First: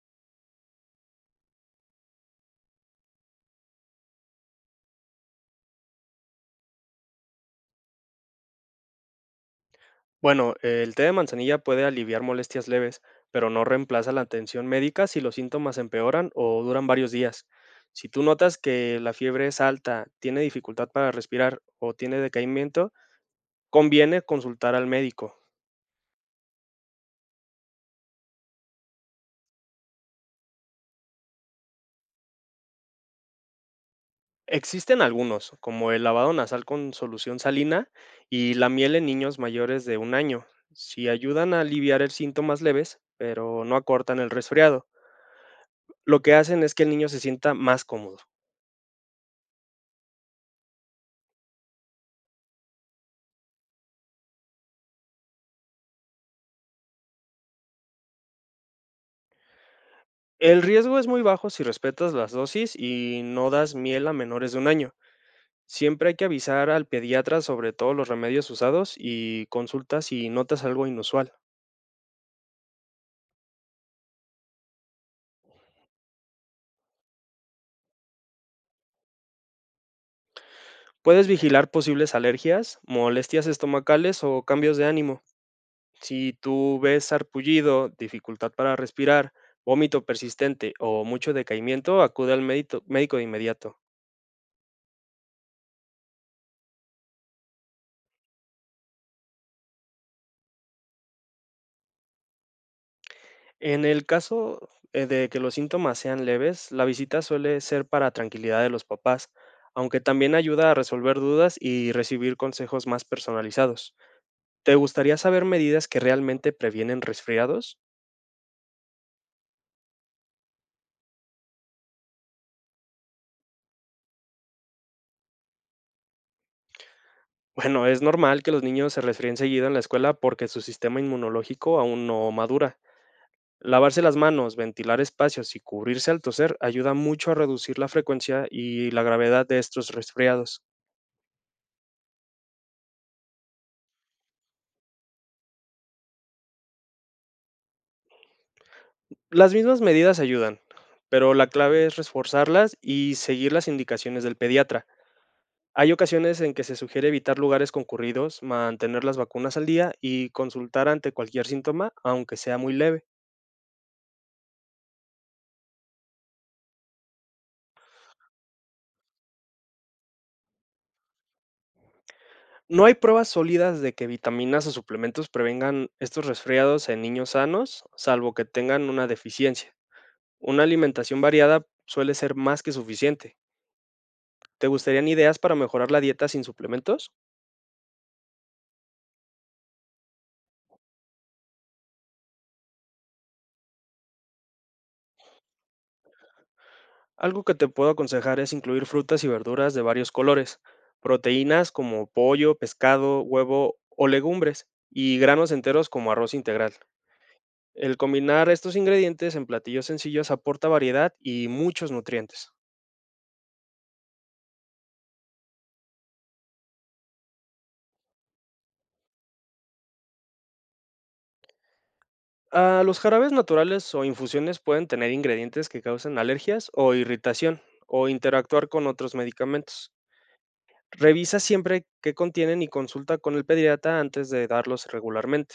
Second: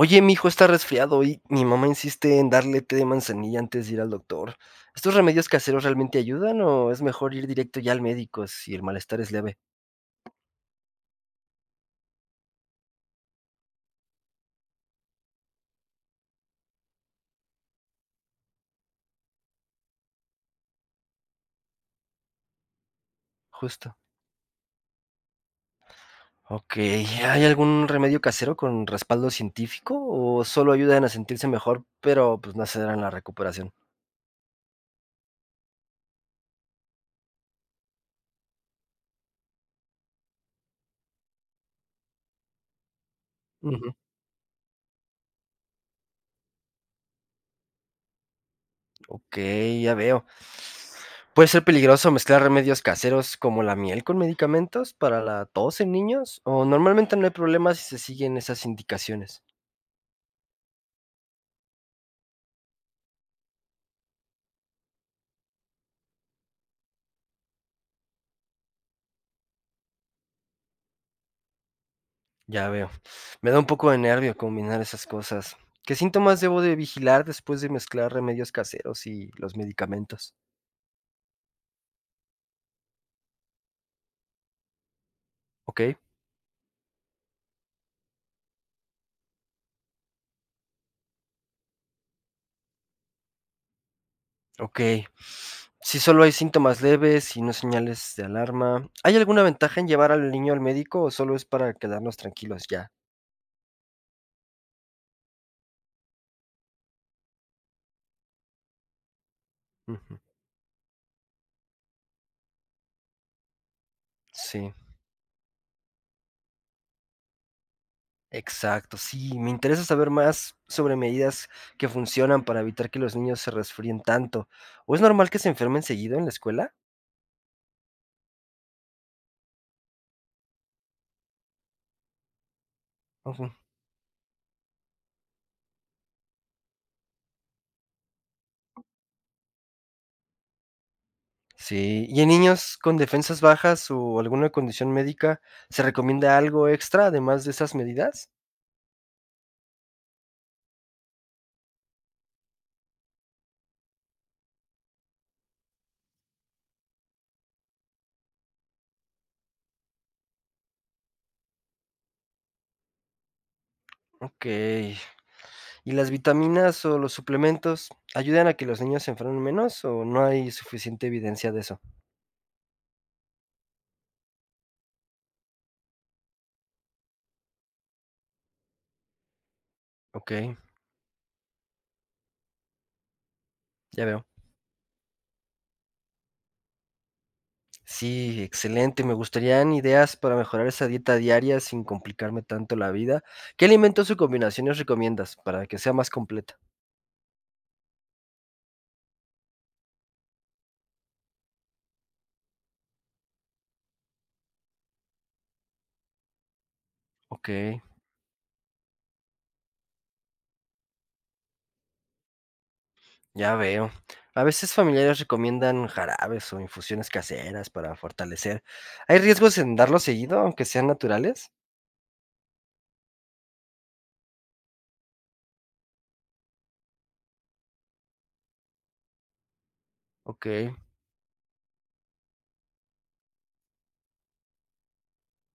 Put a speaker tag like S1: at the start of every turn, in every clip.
S1: Oye, mi hijo está resfriado y mi mamá insiste en darle té de manzanilla antes de ir al doctor. ¿Estos remedios caseros realmente ayudan o es mejor ir directo ya al médico si el malestar es leve?
S2: Bueno, el té de manzanilla puede aliviar molestias leves, pero no reemplaza la atención médica si los síntomas empeoran o duran varios días. Si tú notas que la fiebre es alta, tiene dificultad para respirar o tiene decaimiento,
S1: Justo.
S2: conviene consultar al médico.
S1: Ok, ¿hay algún remedio casero con respaldo científico o solo ayudan a sentirse mejor, pero pues no aceleran la recuperación?
S2: Existen algunos, como el lavado nasal con solución salina y la miel en niños mayores de un año. Si ayudan a aliviar el síntomas leves, pero no
S1: Ujú.
S2: acortan el resfriado, lo que hacen es que el niño se sienta más cómodo.
S1: Ok, ya veo. ¿Puede ser peligroso mezclar remedios caseros como la miel con medicamentos para la tos en niños? ¿O normalmente no hay problema si se siguen esas indicaciones?
S2: El riesgo es muy bajo si respetas las dosis y no das miel a menores de un año. Siempre hay que avisar al pediatra sobre todos los remedios usados y consulta si notas algo inusual.
S1: Ya veo. Me da un poco de nervio combinar esas cosas. ¿Qué síntomas debo de vigilar después de mezclar remedios caseros y los medicamentos?
S2: Puedes vigilar posibles alergias, molestias estomacales o cambios de ánimo.
S1: Ok,
S2: Si tú ves sarpullido, dificultad para respirar, vómito persistente o mucho decaimiento, acude al médico de inmediato.
S1: ok. Si solo hay síntomas leves y no señales de alarma, ¿hay alguna ventaja en llevar al niño al médico o solo es para quedarnos tranquilos ya?
S2: En el caso de que los síntomas sean leves, la visita suele ser para tranquilidad de los papás, aunque
S1: Ujú.
S2: también ayuda a resolver dudas y recibir consejos más personalizados.
S1: Sí,
S2: ¿Te gustaría saber medidas que realmente previenen resfriados?
S1: exacto. Sí, me interesa saber más sobre medidas que funcionan para evitar que los niños se resfríen tanto. ¿O es normal que se enfermen seguido en la escuela?
S2: Bueno, es normal que los niños se resfríen seguido en la escuela porque su sistema inmunológico aún no madura.
S1: Ujú.
S2: Lavarse las manos, ventilar espacios y cubrirse al toser ayuda mucho a reducir la frecuencia y la gravedad de estos resfriados.
S1: Sí, y en niños con defensas bajas o alguna condición médica, ¿se recomienda algo extra además de esas medidas?
S2: Las mismas medidas ayudan, pero la clave es reforzarlas y seguir las indicaciones del pediatra. Hay ocasiones en que se sugiere evitar lugares concurridos, mantener las vacunas al día y consultar ante cualquier síntoma, aunque sea muy leve.
S1: Ok. ¿Y las vitaminas o los suplementos ayudan a que los niños se enfermen menos o no hay suficiente evidencia de eso?
S2: No hay pruebas sólidas de que vitaminas o suplementos prevengan estos resfriados en niños sanos, salvo que tengan una deficiencia.
S1: Ok,
S2: Una alimentación variada suele ser más que suficiente.
S1: ya veo.
S2: ¿Te gustarían ideas para mejorar la dieta sin suplementos?
S1: Sí, excelente. Me gustarían ideas para mejorar esa dieta diaria sin complicarme tanto la vida. ¿Qué alimentos o combinaciones recomiendas para que sea más completa?
S2: Algo que te puedo aconsejar es incluir frutas y verduras de varios colores, proteínas como pollo, pescado, huevo o legumbres, y granos enteros como arroz integral.
S1: Ok.
S2: El combinar estos ingredientes en platillos sencillos aporta variedad y muchos nutrientes.
S1: Ya veo. A veces familiares recomiendan jarabes o infusiones caseras para fortalecer. ¿Hay riesgos en darlo seguido, aunque sean naturales?
S2: Ah, los jarabes naturales o infusiones pueden tener ingredientes que causan alergias o irritación o interactuar con otros medicamentos.
S1: Ok.
S2: Revisa siempre qué contienen y consulta con el pediatra antes de darlos regularmente.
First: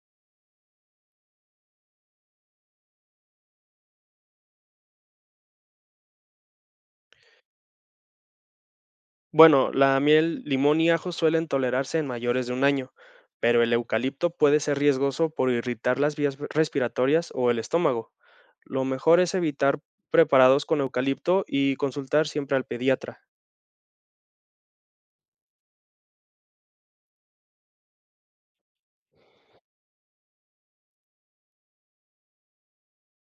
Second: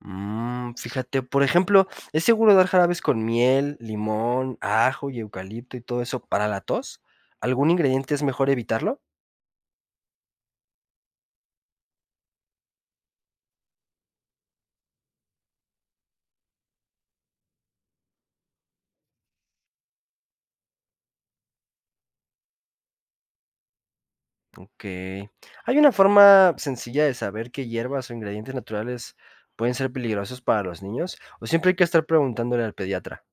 S1: Mm, fíjate, por ejemplo, ¿es seguro dar jarabes con miel, limón, ajo y eucalipto y todo eso para la tos? ¿Algún ingrediente es mejor evitarlo?
S2: Bueno, la miel, limón y ajo suelen tolerarse en mayores de un año, pero el eucalipto puede ser riesgoso por irritar las vías respiratorias o el estómago. Lo mejor es evitar preparados con eucalipto y consultar siempre al pediatra.
S1: Ok. ¿Hay una forma sencilla de saber qué hierbas o ingredientes naturales pueden ser peligrosos para los niños? ¿O siempre hay que estar preguntándole al pediatra?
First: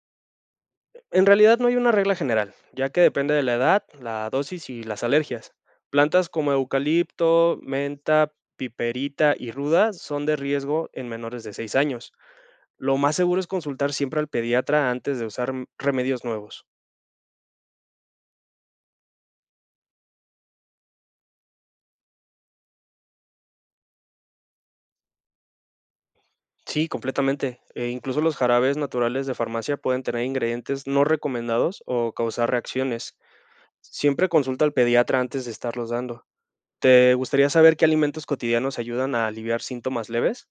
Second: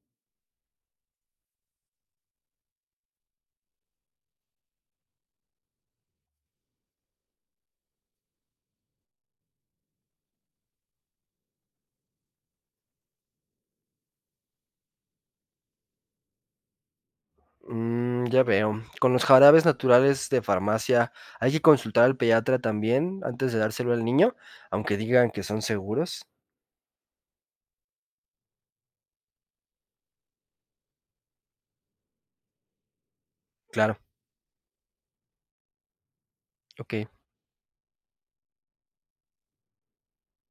S2: En realidad no hay una regla general, ya que depende de la edad, la dosis y las alergias. Plantas como eucalipto, menta, piperita y ruda son de riesgo en menores de 6 años. Lo más seguro es consultar siempre al pediatra antes de usar remedios nuevos.
S1: Mm, ya veo. Con los jarabes naturales de farmacia, ¿hay que consultar al pediatra también antes de dárselo al niño, aunque digan que son seguros?
S2: Sí, completamente. E incluso los jarabes naturales de farmacia pueden tener ingredientes no recomendados o causar reacciones.
S1: Claro,
S2: Siempre consulta al pediatra antes de estarlos dando.
S1: ok.
S2: ¿Te gustaría saber qué alimentos cotidianos ayudan a aliviar síntomas leves?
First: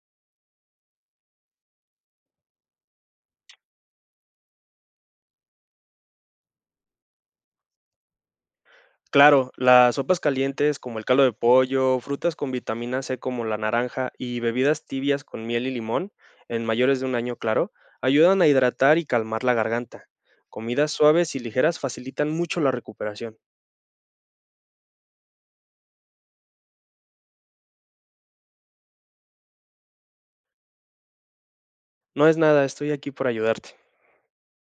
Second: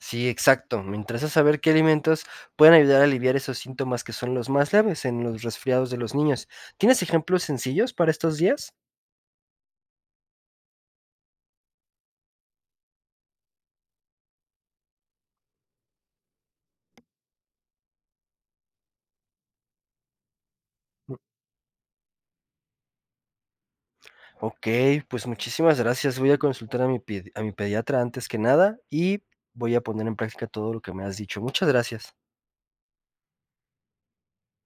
S1: Sí, exacto. Me interesa saber qué alimentos pueden ayudar a aliviar esos síntomas que son los más leves en los resfriados de los niños. ¿Tienes ejemplos sencillos para estos días?
S2: Claro, las sopas calientes como el caldo de pollo, frutas con vitamina C como la naranja y bebidas tibias con miel y limón, en mayores de un año, claro, ayudan a hidratar y calmar la garganta. Comidas
S1: Mm,
S2: suaves y ligeras facilitan mucho la recuperación.
S1: ok, pues muchísimas gracias. Voy a consultar a mi pediatra antes que nada y voy a poner en práctica todo lo que me has dicho. Muchas gracias.
S2: No es nada, estoy aquí por ayudarte.